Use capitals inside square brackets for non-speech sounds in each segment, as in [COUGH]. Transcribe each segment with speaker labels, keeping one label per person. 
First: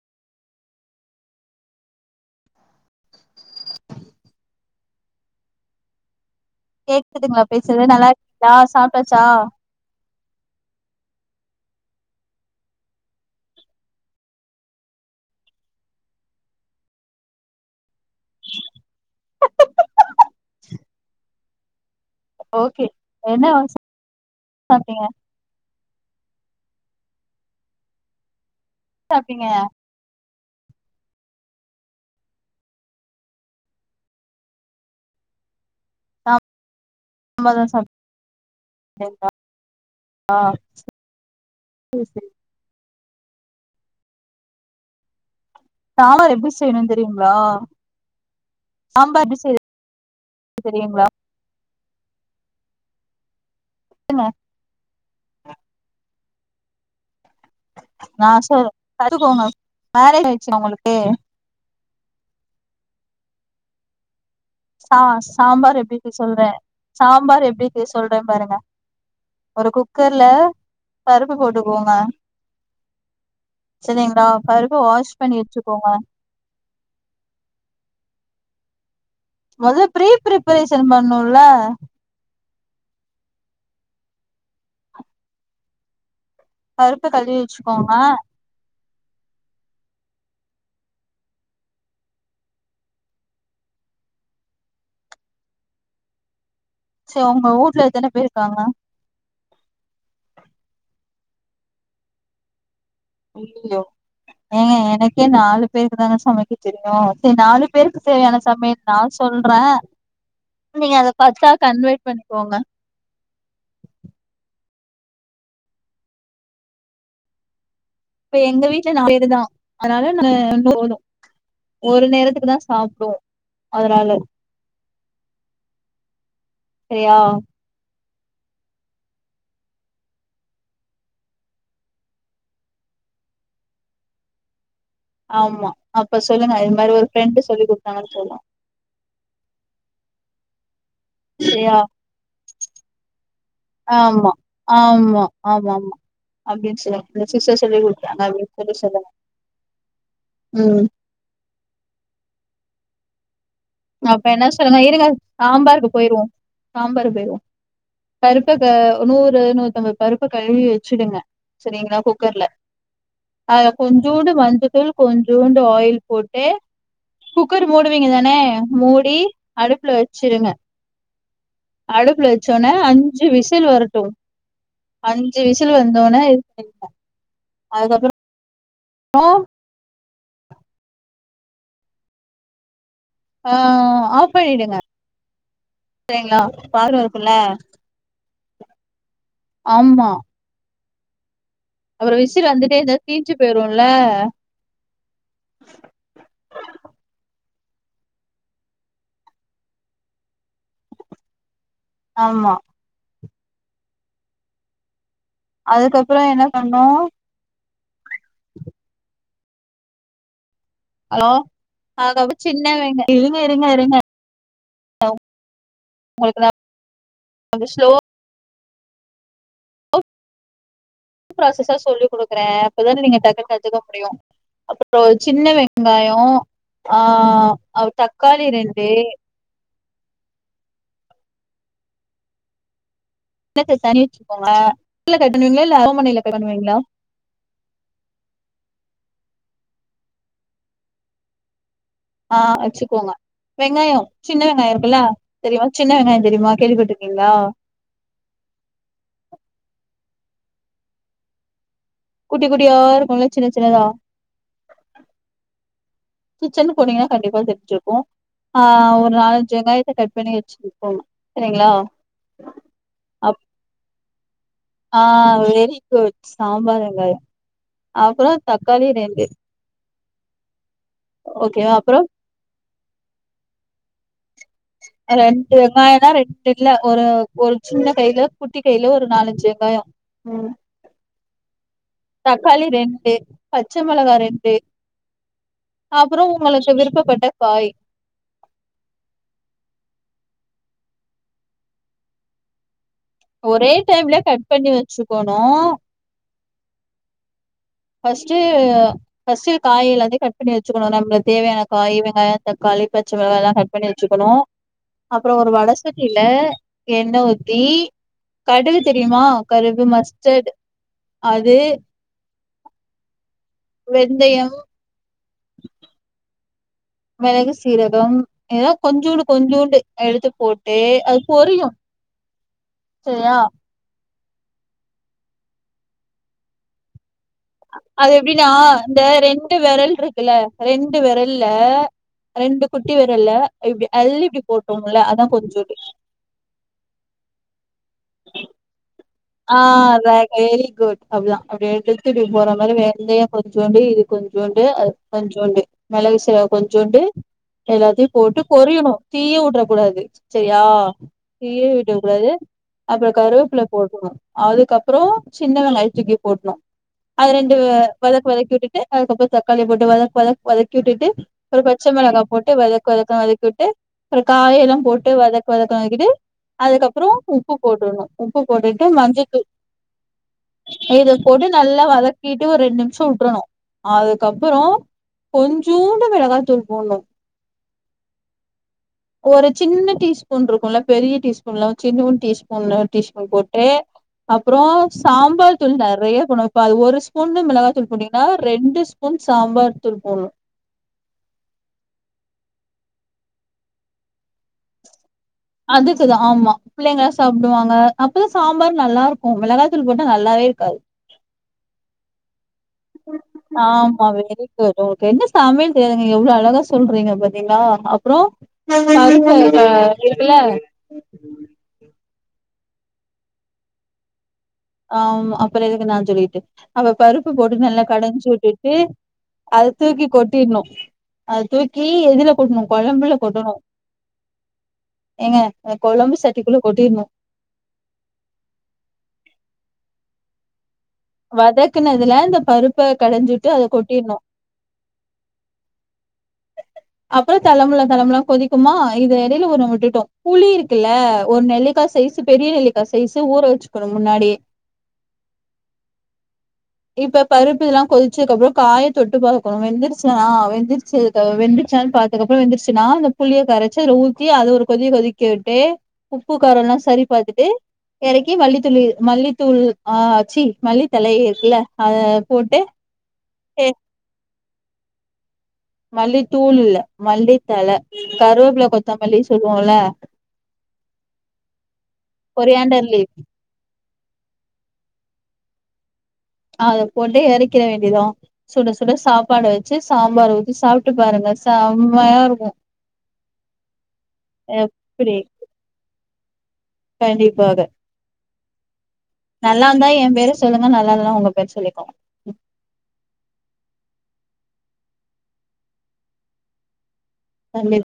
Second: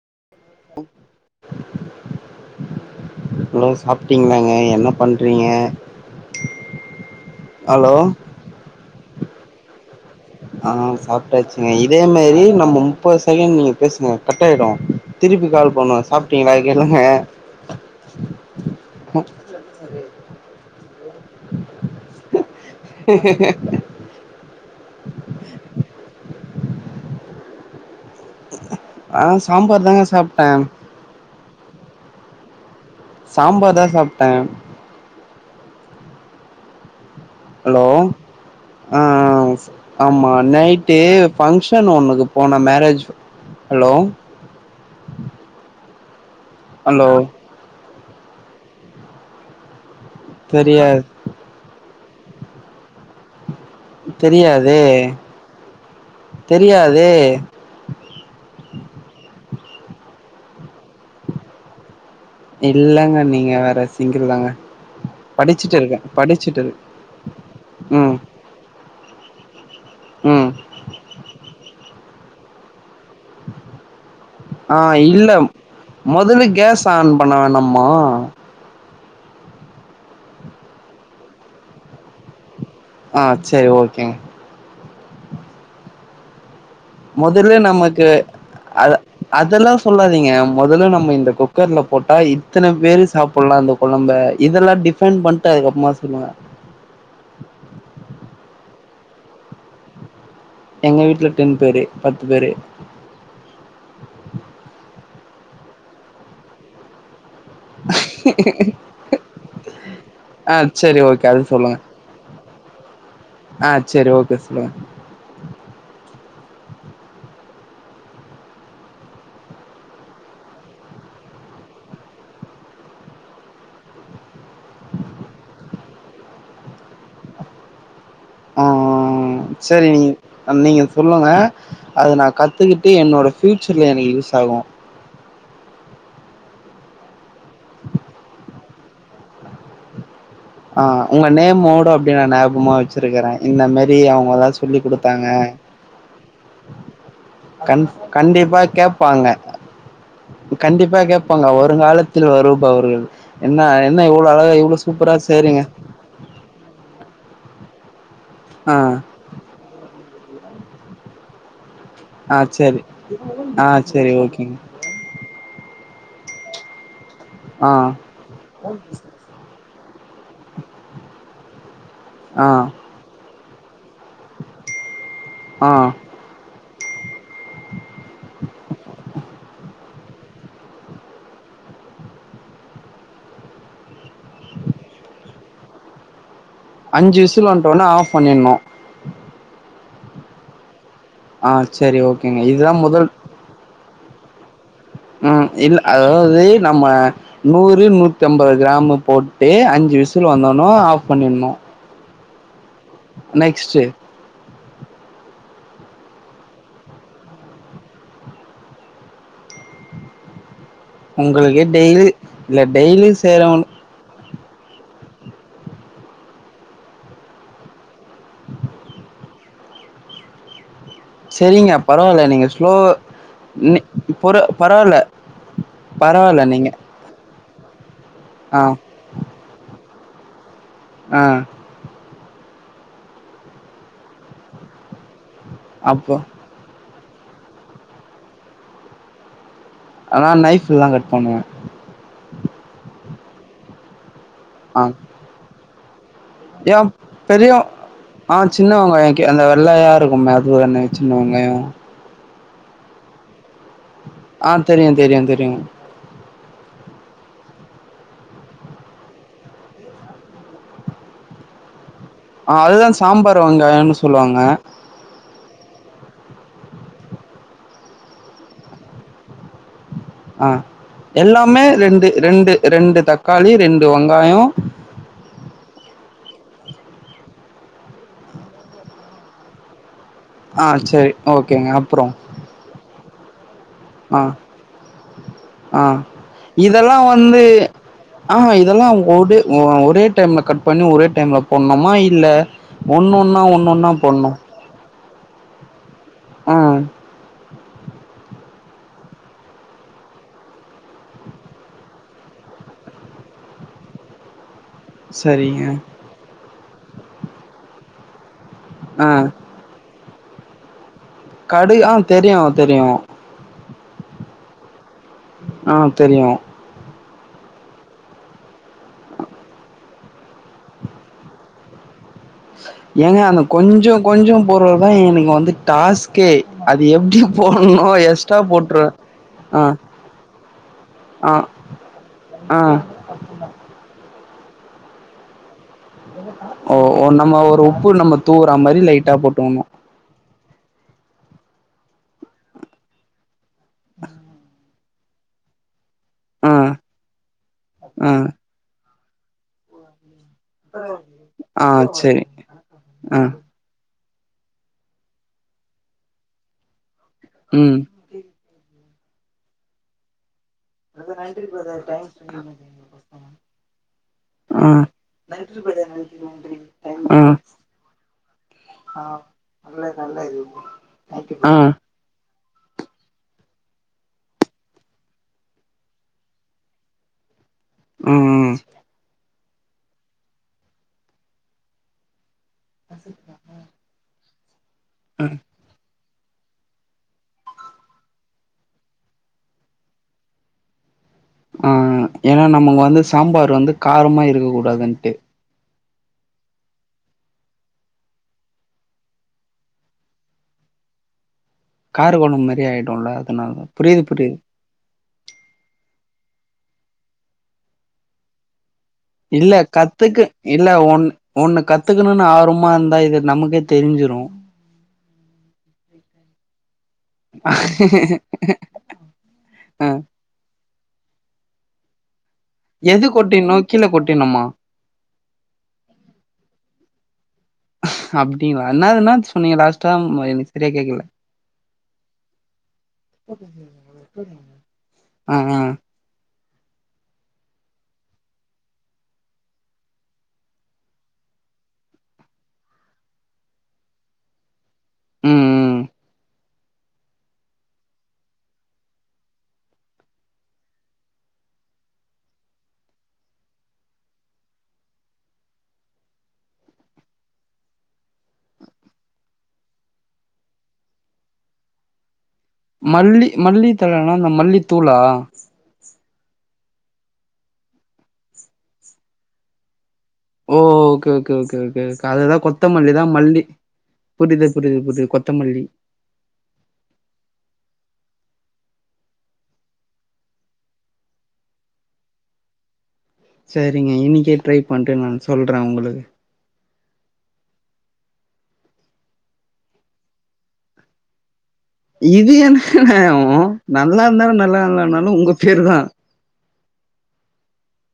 Speaker 1: [UNINTELLIGIBLE] Hello சாப்ட்டீங்களாங்க என்ன பண்றீங்க
Speaker 2: கேக்குதுங்களா பேசறது
Speaker 1: ஹலோ
Speaker 2: நல்லா இருக்கிங்களா சாப் டாச்சா
Speaker 1: ஆஹ் சாப்ட்டாச்சுங்க இதே மாரி நம்ம முப்பது செகண்ட் நீங்க பேசுங்க கட் ஆயிடு திருப்பி கால் பண்ணும் சாப்ட்டீங்களா கேளுங்க உ
Speaker 2: ஓகே என்ன சாப்ட்டீங்க
Speaker 1: ஆஹ்
Speaker 2: சாப்ட்டீங்க
Speaker 1: சாம்பார் தாங்க சாப் ட சாம்பார் தா சாப்ட்ட
Speaker 2: சாம்பார்தா
Speaker 1: ஹலோ
Speaker 2: சாப்ட்டீங்களா
Speaker 1: ஆஹ் ஆமா நைட்டு ஃபங்க்ஷன்
Speaker 2: சரி
Speaker 1: ஒண்ணுக்கு
Speaker 2: சரி
Speaker 1: போன மேரேஜ் ஹலோ
Speaker 2: சாம்பார் எப்டி செய்ணு
Speaker 1: ஹலோ
Speaker 2: தெரியுங்களா சாம்பார் எப்டி செய்ற
Speaker 1: தெரியாது
Speaker 2: சொல்லுங்க
Speaker 1: தெரியாதே தெரியாதே
Speaker 2: நா சொல் கத்துக்கோங்க மேரேஜ் ஆய்டுச்சா உங்களுக்கு
Speaker 1: இல்லங்க நீங்க வேற சிங்
Speaker 2: சா சாம்பார் எப்டிக்கு சொல்றே
Speaker 1: படிச்சுட்டு இருக்
Speaker 2: சாம்பார் எப்டிக்கு
Speaker 1: ம்
Speaker 2: சொல்றே பாருங்க ஒரு குக்கர்ல
Speaker 1: ம்
Speaker 2: பருப்பு போட்டுக்கோங்க சரிங்களா பருப்பு
Speaker 1: ஆஹ்
Speaker 2: வாஷ்
Speaker 1: இல்ல
Speaker 2: பண்ணி வச்சுக்கோங்க
Speaker 1: முதல்ல கேஸ் ஆன் பண்ண வேணாமா
Speaker 2: மொதல்ல பிரீ பிரிபரேஷன் பண்ணோல
Speaker 1: ஆஹ் செரி ஓகேங்க
Speaker 2: பருப்ப கழுவி
Speaker 1: முதல்ல
Speaker 2: வச்சுக்கோங்க
Speaker 1: நமக்கு அ அதெல்லா சொல்லாதீங்க முதல்ல நம்ம இந்த குக்கர்ல போட்டா இத்தன பேரு சாப்டலா இந்த குழம்ப இதெல்லா டிஃபெண்ட் பண்ட்டு அதுக்கப்றமா சொல்லுங்க
Speaker 2: செரி உங்க ஊட்ல எத்தன பேரு இருக்காங்க
Speaker 1: எங்க வீட்டுல டென் பேரு பத்து பேரு
Speaker 2: ஐய்யயோ ஏங்க எனக்கே நாலு பேரு தான் சமைக்க தெரியோ சரி நாலு பேருக்கு தேவையான சமைய நா சொல்ற
Speaker 1: ஆ
Speaker 2: நீங்க
Speaker 1: செரி
Speaker 2: அத
Speaker 1: ஓகே அது
Speaker 2: பத்தா
Speaker 1: சொல்லுங்க
Speaker 2: கன்வட் பண்ணிக்கோங்க
Speaker 1: ஆ செரி ஓகே சொல்லுங்க
Speaker 2: இப்ப எங்க வீட்ல நாலு பேருதா அதனால [UNINTELLIGIBLE] ஒரு நேரத்துக்கு தா சாப்டுவோ அதனால செரியா
Speaker 1: ஆஹ் சரி நீங் நீங்க சொல்லுங்க அது நா கத்துக்கிட்டு என்னோட பஃபியூச்சர்ல எனக்கு யூஸ் ஆகோ
Speaker 2: ஆமா அப்ப சொல்லுங்க இது மாரி ஒரு ஃபரெண்ட் சொல்லி கொடுத்தாங்க சொல்லுங்
Speaker 1: ஆஹ் உங்க
Speaker 2: சரியா
Speaker 1: நேம்வோட அப்டி நா ஞாபமா வச்சிருக்குற இந்த மாரி
Speaker 2: ஆமா
Speaker 1: அவங்கதா சொல்லிக்
Speaker 2: ஆமா
Speaker 1: குடுத்தாங்க
Speaker 2: ஆமா ஆமா அப்டின்னு சொல்லுங்க இந்த சிஸ்டர் சொல்லி
Speaker 1: கண்
Speaker 2: குடுத்தாங்க அப்டின்னு
Speaker 1: கண்டிப்பா
Speaker 2: சொல்லி சொல்லுங்க
Speaker 1: கேபாங்க
Speaker 2: ம்
Speaker 1: கண்டிப்பா கேபாங்க வருங்காலத்தில் வரு பவர்கள் என்ன என்ன
Speaker 2: அப்ப
Speaker 1: எவ்ளோ அழகா எவ்ளோ
Speaker 2: சொல்லுங்க இருங்க
Speaker 1: சூப்பரா ச
Speaker 2: சாம்பாருக்கு போயிர்வோ சாம்பாரு போய்ர்வோ பருப்பு க
Speaker 1: ஆ
Speaker 2: நூறு நூத்தம்பது பருப்ப கழுவி வச்சிடுங்க சரிங்களா
Speaker 1: ஆ
Speaker 2: குக்கர்ல
Speaker 1: சரி.
Speaker 2: அ
Speaker 1: ஆ சரி
Speaker 2: கொஞ்சோண்டு
Speaker 1: ஓகேங்க.
Speaker 2: மஞ்ச தூள் கொஞ்சூண்டு ஆயில் போட்டு குக்கர்
Speaker 1: ஆ
Speaker 2: மூடுவீங்க தானே மூடி அடுப்புல வெச்சிருங்க அடுப்புல
Speaker 1: ஆ
Speaker 2: வச்சோன அஞ்சு விசில் சில் வரு அஞ்சு
Speaker 1: ஆ
Speaker 2: விசிலூ வந்தோன அதுக்கப்புறம் ஓ ஆஹ ஆப் பண்ணிடுங்க சரிங்ளா
Speaker 1: அஞ்சு விசில் வந்டோன ஆப் பண்ணிணும்
Speaker 2: அப்புறம்
Speaker 1: ஓகேங்க.
Speaker 2: விசில் வந்துட்டே இரு தீஞ்சு போயிருல்ல
Speaker 1: உம் இல் அதாவது நம்ம நூறு நூத்தம்பது கிராம் போட்டு அஞ்சு விசில் வந்தநோ ஆஃப் பண்ணிணும்
Speaker 2: ஆமா
Speaker 1: நெக்ஸ்ட்டு
Speaker 2: அதுக்கப்புறோ என்ன பண்ணு ஹலோ
Speaker 1: உங்களுக்கே டெய்லி
Speaker 2: அதுக்கப்புறோ
Speaker 1: இல்ல
Speaker 2: சின்ன வெங்க
Speaker 1: டெய்லி
Speaker 2: இருங்க
Speaker 1: சேய்றவு
Speaker 2: இருங்க [INAUDIBLE] ஸ்லோவா
Speaker 1: சரிங்க
Speaker 2: ப்ராசஸா சொல்லி
Speaker 1: பரவால்ல
Speaker 2: குடுக்குறே
Speaker 1: நீங்க ஸ்லோ
Speaker 2: அப்பதான நீங்க டக்குனு
Speaker 1: நி
Speaker 2: கத்துக்க முடியு
Speaker 1: பொற பரவால்ல
Speaker 2: [INAUDIBLE] ஒரு சின்ன வெங்காயோ
Speaker 1: பரவால்ல நீங்க
Speaker 2: ஆஹ் அவ் தக்காளி
Speaker 1: ஆ
Speaker 2: ரெண்டு
Speaker 1: ஆஹ்
Speaker 2: [INAUDIBLE] வெச்சுக்கோங்க‌ [INAUDIBLE] [INAUDIBLE] இல்ல
Speaker 1: அப்போ
Speaker 2: அருவாமனைல பண்வீங்களா
Speaker 1: ஆ நா நைஃப்‌லதா கட் பண்ணுவே
Speaker 2: ஆஹ் வெச்சுக்கோங்க வெங்காயோ சின்ன வெங்காயொ இருக்குல்ல தெரிமா சின்ன வெங்காய
Speaker 1: ஏம் பெரியோ ஆஹ் சின்னவெங்காயோ கே அந்த வெள்ளையா இருக்குமே அது தான சின்னவெங்காயோ
Speaker 2: குட்டி குட்டியா இருக்குல்ல சின்ன சின்னதா
Speaker 1: ஆஹ் தெரியு தெரியு தெரியு
Speaker 2: கிச்சனுக் போனீங்கன்னா கண்டிப்பா தெரிஞ்சிருக்கு ஆஹ் ஒரு நாலஞ்சு வெங்காயத்தை கட் பண்ணி வெச்சி [INAUDIBLE] சரிங்ளா
Speaker 1: ஆஹ் அதுதா சாம்பார் வெங்காயன்னு சொல்லுவாங் அ
Speaker 2: ஆஹ் வெரி குட் சாம்பார் வெங்காயோ அப்புறோ தக்காளி ரெண்டு
Speaker 1: அ எல்லாமே
Speaker 2: ஓகேவா அப்றோ
Speaker 1: ரெண்டு ரெண்டு ரெண்டு தக்காளி ரெண்டு வெங்காயோ
Speaker 2: அ ரெண்டு வெங்காயனா ரெண்டு இல்ல ஒரு ஒரு சின்ன கைல குட்டி கைல ஒரு நாலஞ்சு வெங்காயோ
Speaker 1: ஆ செரி ஓகேங்க அப்றோ
Speaker 2: தக்காளி ரெண்டு பச்ச மிளகா
Speaker 1: ஆ
Speaker 2: ரெண்டு
Speaker 1: ஆ
Speaker 2: அப்புறம் உங்களுக்கு
Speaker 1: இதெல்லா
Speaker 2: விருப்பப்பட்ட
Speaker 1: வந்து
Speaker 2: காய்
Speaker 1: ஆக இதெல்லா ஒடு ஒ ஒரே டைம்ல கட் பண்ணி ஒரே டைம்ல பொட்ணுமா இல்ல ஒன்னொன்னா
Speaker 2: ஒரே
Speaker 1: ஒன்னொன்னா
Speaker 2: டைம்ல
Speaker 1: போட்ணு
Speaker 2: கட் பண்ணி வெச்சுக்கோணு
Speaker 1: ம்
Speaker 2: ஃபஸ்ட்டு ஃபஸ்ட்டு இத காய் எல்லாத்தையு கட் பண்ணி வெச்சுக்கணு நம்மள தேவையான காய் வெங்காயோ தக்காளி பச்ச மெளகால்லா கட் பண்ணி வெச்சுக்கணு அப்பறோ ஒரு
Speaker 1: சரிங்க
Speaker 2: வடசட்டில எண்ண ஊத்தி கடுகு தெரியுமா கருகு மஸ் டேடு
Speaker 1: கடுகு ஆ தெரியு தெரியு
Speaker 2: வெந்தயம்
Speaker 1: ஆ தெரியு
Speaker 2: மெளகு சீரகம் ஏதா கொஞ்சோண்டு கொஞ்சோண்டு எடுத்து போட்டு அது பொரியு
Speaker 1: ஏங்க
Speaker 2: சரியா
Speaker 1: அன கொஞ்ச கொஞ்ச போட்றது தா எனக்கு வந்து டாஸ்க்கே அது எப்டி போடணு
Speaker 2: அது
Speaker 1: எக்ஸ்ட்ரா
Speaker 2: எப்டின்னா
Speaker 1: போட்ரு
Speaker 2: இந்த ரெண்டு
Speaker 1: ஆ
Speaker 2: விரல் இருக்குல்ல ரெண்டு
Speaker 1: ஆ
Speaker 2: விரல்ல
Speaker 1: ஆ
Speaker 2: ரெண்டு குட்டி விரல்ல இப்டி அள்ளி இப்டி போட்டோம்ல அதா கொஞ்சோண்டு
Speaker 1: ஓ நம்ம ஒரு உப்பு நம்ம தூவுற மாரி லைட்டா போட்டு
Speaker 2: ஆ அதங்க வெரி குட் அப்டிதா அப்டி எடுத்து இப்டி போற மாரி வெந்தயம் கொஞ்சோண்டு இது கொஞ்சோண்டு அது கொஞ்சோண்டு மிளகு சீரக
Speaker 1: ஆ
Speaker 2: கொஞ்சோண்டு எல்லாத்தையு
Speaker 1: ஆ
Speaker 2: போட்டு பொறியணு தீய வுட்றக் கூடாது சரியா தீய
Speaker 1: ஆ செரி
Speaker 2: விடக்கூடாது அப்ற
Speaker 1: ஆ
Speaker 2: கருவேப்பில்ல போடு அதுக்கப்பறோ சின்ன வெங்காயத்த தூக்கி போடணு அது ரெண்டு
Speaker 1: ம்
Speaker 2: வதக்கு வதக்கி விட்டுட்டு அதுக்கப்பற தக்காளிய போட்டு வதக் வதக் வதக்கி வுட்டுட்டு ஒரு பச்ச மிளகா போட்டு வதக் வதக் வதக்கி விட்டு அப்பற
Speaker 1: ஆ
Speaker 2: காயெல்லாம் போட்டு வதக் வதக் வதக்கிட்டு அதுக்கப்பற
Speaker 1: ஆ
Speaker 2: உப்பு போட்டுணும் உப்பு போட்டுட்டு மஞ்ச தூள் இது போட்டு
Speaker 1: ஆ
Speaker 2: நல்லா வதக் கிட்டு ஒரு ரெண்டு நிமிஷ வுட்டுறணு அதுக்கப்பறோ கொஞ்சோண்டு மிளகா தூள் போடணு
Speaker 1: ம் ம்
Speaker 2: ஒரு சின்ன டீஸ்பூன் இருக்குல்ல பெரிய டீஸ்பூன் இல்லாம சின்னுண்டு டீஸ்பூன் க்கும்ல டீ ஸ் ஏ அப் அப்றோ சாம்பார் தூள் நறைய இப்ப அது ஒரு ஸ்பூன் ல மிளகா தூள் போட்டீங்கனா ரெண்டு ஸ்பூன் சாம்பார் தூள் போட்ணு
Speaker 1: ஆ ஏன்னா நமக்கு வந்து சாம்பார் வந்து காரமா இருக்க கூடாதுன்ட்டு
Speaker 2: அதுக்கு தா ஆமா பிள்ளைங்கலா சாப்டுவாங்க அப்ப தா சாம்பார் நல்லா இருக்கு மிளகா தூள் போட்டா நல்லாவே இருக்காது
Speaker 1: காரக் கொழும்பு சரி ஆயிடும்ல அதனால தா புரிது
Speaker 2: ஆமா
Speaker 1: புரிது
Speaker 2: வெரி குட் உங்களுக்கு என்ன சமையல் தெரியாதுங்க எவ்ள அழகா சொல்றீங்க பாத்தீங்களா அப்றோ
Speaker 1: இல்ல
Speaker 2: பருப்பு அ
Speaker 1: கத்துக்கு
Speaker 2: இருக்குல
Speaker 1: இல்ல ஒன்னு ஒண்ணு கத்துக்கு இருக்கணுனு ஆர்வமா இந்தா இது நமக்கே தெரிஞ்சுரும்
Speaker 2: ஆ அப்பற எதுக்கு நா சொல்லிட்டு அப்ப பருப்பு போட்டு நல்லா கடைஞ்சு விட்டுட்டு அத
Speaker 1: ஆ
Speaker 2: தூக்கி கொட்டிட்ணு அது தூக்கி எதுல கொட்ணு
Speaker 1: எது
Speaker 2: கொழம்புல கொட்டணு
Speaker 1: கொட்டிடணு கீழ கொட்டினுமா
Speaker 2: ஏங்க அந்த கொழம்பு சட்டிக்குள்ள கொட்டிட்ணு
Speaker 1: அப்டிங்களா என்னதுனா இப்ப நீங்க லாஸ்ட்டா ம் எனக்கு சரியா கேக்கல
Speaker 2: வதக்குனதுல இந்த பருப்ப கடைஞ்சுட்டு அத கொட்டிடணு
Speaker 1: ஆ ஆ
Speaker 2: அப்புற தலமுல தலமுலனு கொதிக்குமா இது இடையில ஒண்ணு விட்டுட்டோ புளி இருக்குல்ல ஒரு நெல்லிக்கா சைஸ் பெரிய நெல்லிக்கா சைஸு ஊற வெச்சுக்கணு முன்னாடி
Speaker 1: உஹம் உஹம்
Speaker 2: இப்ப பருப்பு எல்லா கொதிச்சக்கப்புறோ காய தொட்டு பாக்கணு வெந்திருச்சா வெந்திருச்சு வெந்திருச்சானு பாத்ததுக்கப்புறோ வெந்துருச்சுன்னா அந்த புளிய கரச்சு ஊத்தி அது ஒரு கொதி கொதிக்க விட்டு உப்பு காரோ எல்லா சரி பாத்துட்டு இறக்கி மல்லித்தூளி மல்லித்தூள் ஆஹ் ஆ சீ மல்லித்தழ இருக்குல்ல அத
Speaker 1: மல்லி மல்லித்தழ நா மல்லித்தூளா
Speaker 2: மல்லித்தூள் இல்ல மல்லித்தழ கருவேப்புல கொத்தமல்லி சொல்லுவோல்ல
Speaker 1: ஓ ஓகே ஓகே ஓகே ஓகே அதுதா
Speaker 2: கொரியாண்டர்
Speaker 1: கொத்தமல்லி
Speaker 2: லீ
Speaker 1: தா மல்லி புரிது புரிது புரிது கொ கொத்தமல்லி
Speaker 2: அத போட்டு இறைக்கிற வேண்டிதா சுட சுட சாப்பாட வச்சு சாம்பார் ஊத்தி சாப்ட்டு பாருங்க செம்மயா இருக்கு
Speaker 1: சரிங்க இன்னிக்கே ட்ரை பண்ணிட்டு நா
Speaker 2: எப்டி
Speaker 1: சொல்ற உங்களுக்கு
Speaker 2: கண்டிப்பாக நல்லா இந்தா என் பேரு சொல்லுங்க நல்லா இல்லனா உங்க பேர சொல்லிக்கோங்க
Speaker 1: இது என்னங்க நாயம் நா நல்லா இந்தாலு நல்லா இல்லனாலு உங்க பேரு தா
Speaker 2: தண்ணீர்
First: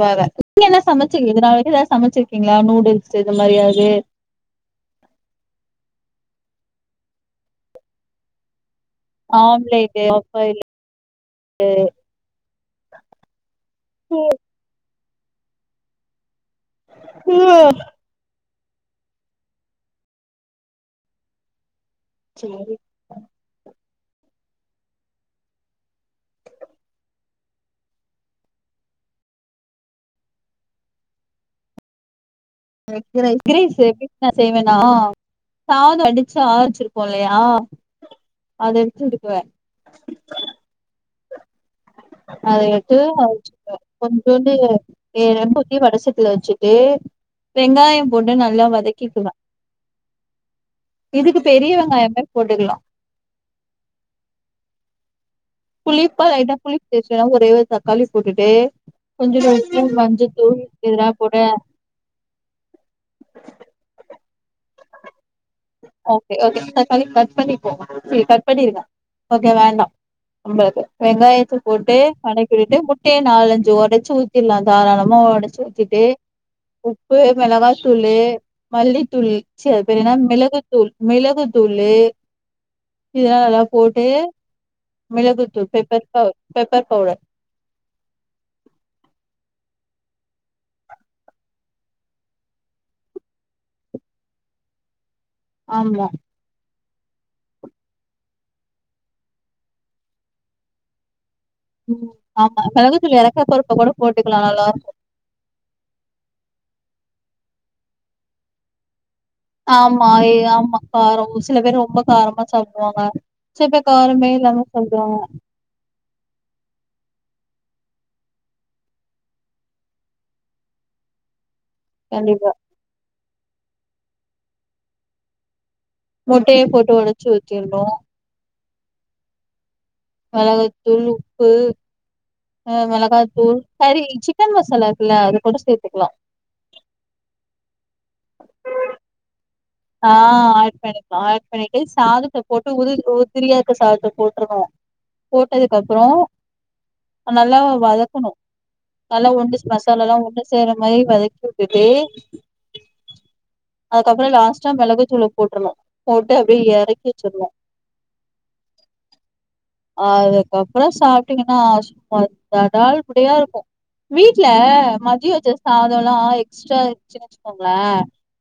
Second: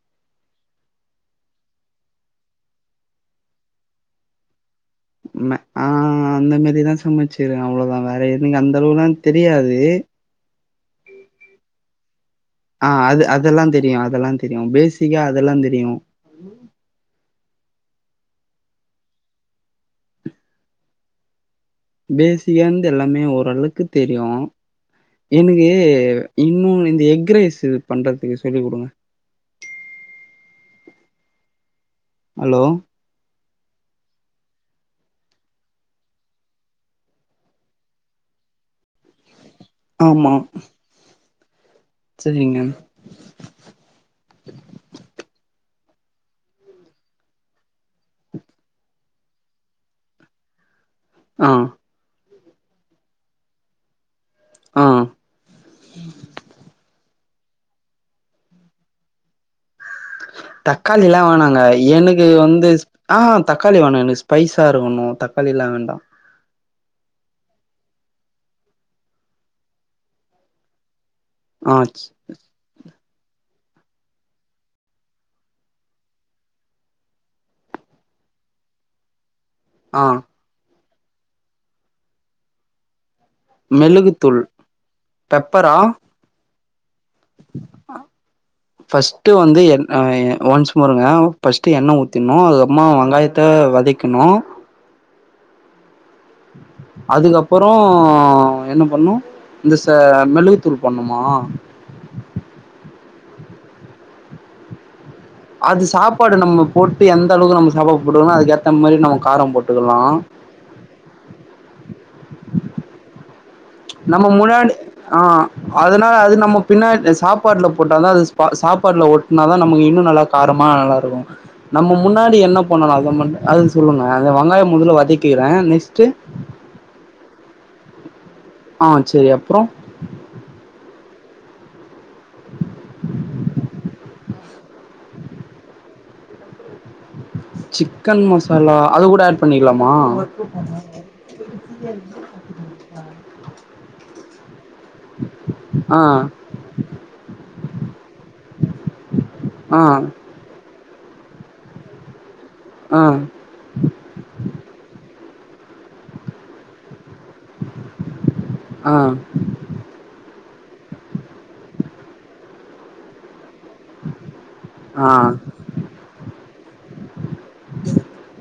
Speaker 2: வேற நீங்க என்ன சமச்சீங்க இத நாள் வரைக்கு எதா சமைச்சிருக்கீங்களா நூடுல்ஸ் இது மாரி எதாவது
Speaker 1: ஆஹ் அந்த மாரிதா சமைச்சிரு அவ்ளதா வேற எதுனாலு அந்த அளவு எல்லா தெரியாது
Speaker 2: ட்டு
Speaker 1: ஆஹ் அது அதெல்லாந் தெரியு அதெல்லாந் தெரியு‌ ‌வெஜ் தியா அதெல்லாந் தெரியு
Speaker 2: ஆஹ்
Speaker 1: [INAUDIBLE] பேசிக்கான்து எல்லாமே ஓரளக்கு தெரியு எனக்கு இன்னொன்னு இந்த எக் ரைசு பண்றதுக்கு சொல்லிக் குடுங்க hello
Speaker 2: egg rice egg rice எப்படி நா செய்வேன்னா சாதோ அடிச்சு ஆர வெச்சிருக்கோ இல்லயா அத [UNINTELLIGIBLE]
Speaker 1: ஆமா
Speaker 2: அத
Speaker 1: சரிங்க
Speaker 2: விட்டு அடிச்சிட்டுக்குவ கொஞ்சோண்டு ஏ ரொம்ப கி வடசட்டில வெச்சுட்டு வெங்காயம் போட்டு நல்லா வதக்கிக்குவ இதுக்கு
Speaker 1: ஆ
Speaker 2: பெரிய வெங்காயமே போட்டுக்கலா
Speaker 1: ஆ
Speaker 2: புளிப்பா எதா புளி பேஸ் ஏங் ஒரே ஒரு தக்காளி போட்டுட்டு கொஞ்சோண்டு உப்
Speaker 1: தக்காளில்லா வேணாங்க எனக்கு வந்து ஆஹா தக்காளி வேணா எனக்கு ஸ்பைஸ் க்டா இருக்கணூ தக்
Speaker 2: ஓகே ஓகே தக் காளி கட் பண்ணிப்போ சி கட் பண்ணிடுங்க ஓகே வேண்டா நம்ளுக்கு வெங்காயத்த
Speaker 1: ஆ
Speaker 2: போட்டு வதக்கி விட்டு முட்டைய நாலஞ் சு ஒடச்சு ஊத்திட்லா தாராளமா ஒடச்சி ஊத்திட்டு உப்பு மெளகாத்தூளு மல்லித்தூள் சீ அது
Speaker 1: ஆ
Speaker 2: பேரின்னா மெளகுத் தூள் மிளகுதூளு இத எல்லா போட்டு
Speaker 1: மெழுகுத்தூள்
Speaker 2: மிளகுத்தூள்
Speaker 1: பெப்பரா
Speaker 2: பெப்பர் பவ் பெப்பர் பவுடர்
Speaker 1: ஆ ய ஒன்ஸ் மோருங்க ஃபஸ்ட்டு எண்ண ஊத்திக்ணூ அதுக்கப்பமா வெங்காயத்த வதக்கிணூ
Speaker 2: ஆம்மா
Speaker 1: அதுக்கப்றோ என்ன பண்ணூ இந்த ச மெளகுத்தூள் போட்ணுமா
Speaker 2: ம் ஆமா கருவேப்பில எறக்கப்றோ கூட போட்டுக்கலா நல்லாருக்கூ
Speaker 1: அது சாப்பாடு நம்ம போட்டு எந்தளவுக்கு நம்ம சாப்பாடு போட்டுக்கணு அதுக்கேத்த மாரி நமக்
Speaker 2: ஆமா ஏ ஆமா காரோ சில பேர் ரொம்பக் காரமா சாப்டுவாங்க சில பேர்
Speaker 1: நம்ம
Speaker 2: காரமே இல்லாம
Speaker 1: முன்னாடி
Speaker 2: சாப்டுவாங்க
Speaker 1: ஆ அத்னால அது நம்ம பின்னாட் ஆ சாப் பாட்ல போட்டாலூ அது ஸ்பா சாப்பாட்ல ஒட்னாதா நமக்கு இன்னூ நல்லா காரமா நல்லாருக்கூ நம்ம முன்னாடி
Speaker 2: கண்டிப்பா
Speaker 1: என்ன பண்ணனூ அத மண்ண அது சொல்லுங்க அந்த வெங்காயோ முதல வதைக்கிறே நெக்ஸ்ட்
Speaker 2: முட்டைய போட்டு ஒடச்சு ஊத்திர் ணோ
Speaker 1: ஆ செரி அப்றோ
Speaker 2: மெளகுத்தூள் உப்பு ஆ மெளகாத்தூள் கறி சிக்கன் மசாலா இருக்குல்ல அது கூட சேத்துக்லா
Speaker 1: சிக்கன் மசாலா அது கூட ஆட் பண்ணிக்கலாமா
Speaker 2: ஆ ஆட் பண்ணிக்லா ஆட் பண்ணிட்டு சாதத்த போட்டு உதிர் உதிரியா க சாதத்த போட்ருவோ
Speaker 1: ஆ
Speaker 2: போட்டதுக்கப்றோ நல்லா வதக்கணூ நல்லா ஒண்டு
Speaker 1: ஆ
Speaker 2: மசாலாலா ஒண்டு சேர்ற மாரி வதக் தூக்கிட்டு
Speaker 1: ஆ
Speaker 2: அதுக்கப்றோ லாஸ்ட் ளகுத்தூள போட்டுர்ணூ போட்டு அப்டியே எறக்கி வச்சுர்ணோ
Speaker 1: ஆ
Speaker 2: அதுக் அதுக்கப்புறம் சாப்பிட்டீங்கன்னா சும்மா தடால்புடியா இருக்கு வீட்ல
Speaker 1: ஆ
Speaker 2: மதிய வச்ச சாத எல்லா எக்ஸ்ட்ரா இருந்ச்சு வச்சுக்கோங்களே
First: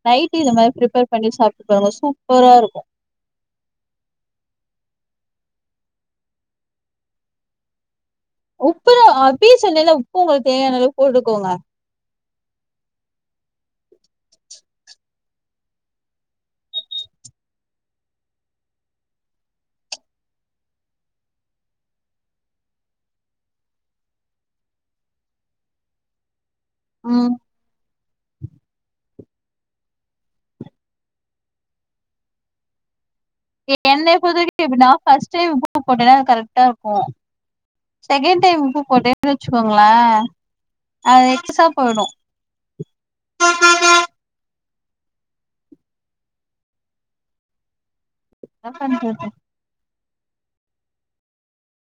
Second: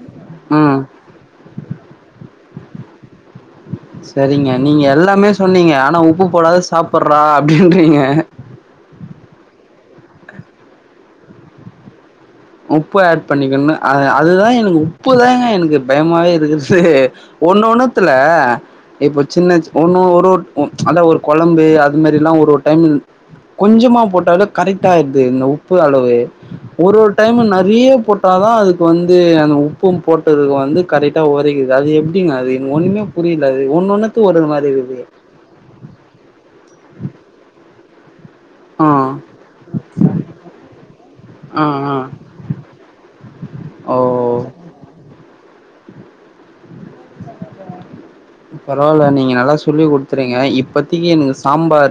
Speaker 2: நைட்டு இந்த மாரி
Speaker 1: ம்
Speaker 2: ப்ரிப்பேர் சாப்ட்டு பாருங்க சூப்பரா இருக்கு
Speaker 1: சரிங்க நீங்க எல்லாமே சொன்னீங்க ஆனா உப்பு போடாது சாப்பிடுறா அப்படின்றீங்க
Speaker 2: உப்புலா அப்பயே சொன்னேன்ல உப்பு உங்களுக்கு தேவையான அளவுக்கு போட்டுக்கோங்க
Speaker 1: உப்ப ஆட் பண்ணிக்கணனு அ அதுதா எனக்கு உப்புதாங்க எனக்கு பயமாவே இருக்குது ஒண்ணு ஒண்ணுத்துல இப்ப சின்ன ஒண்ணு ஒரு அத ஒரு கொழம்பு அது மாதிரி லா ஒரு டைம் கொஞ்சமா போட்டாலே கரெக்ட் ஆயிருது இந்த உப்பு அளவு
Speaker 2: ம்
Speaker 1: டைம் நறைய போட்டாதா அதுக்கு வந் து அந்த உப்பும் போட்டதுக்கு வந்து கரெக்டா ஒரைக்குது அது எப்படிங்க அது ஒன்னுமே
Speaker 2: என்னய பொறுத்த வரைக்கும் எப்புடின்னா ஃபர்ஸ்ட் டைம் உப்பு போடுறதே கரெக்ட் ஆ இருக் கு செகண்ட் டைம் உப்பு
Speaker 1: ஆ
Speaker 2: போட்டேன்னு வச்சுக்கோங்களே அது
Speaker 1: ஆ
Speaker 2: எக்ஸ்ட்ரா
Speaker 1: ஆ
Speaker 2: போயிடும்
Speaker 1: ஓ
Speaker 2: என்ன
Speaker 1: பரவால்ல
Speaker 2: பண்றது
Speaker 1: நீங்க நல்லா சொல்லி குடு றீங்க இப்பத்திக்கு எனக்கு சாம்பார்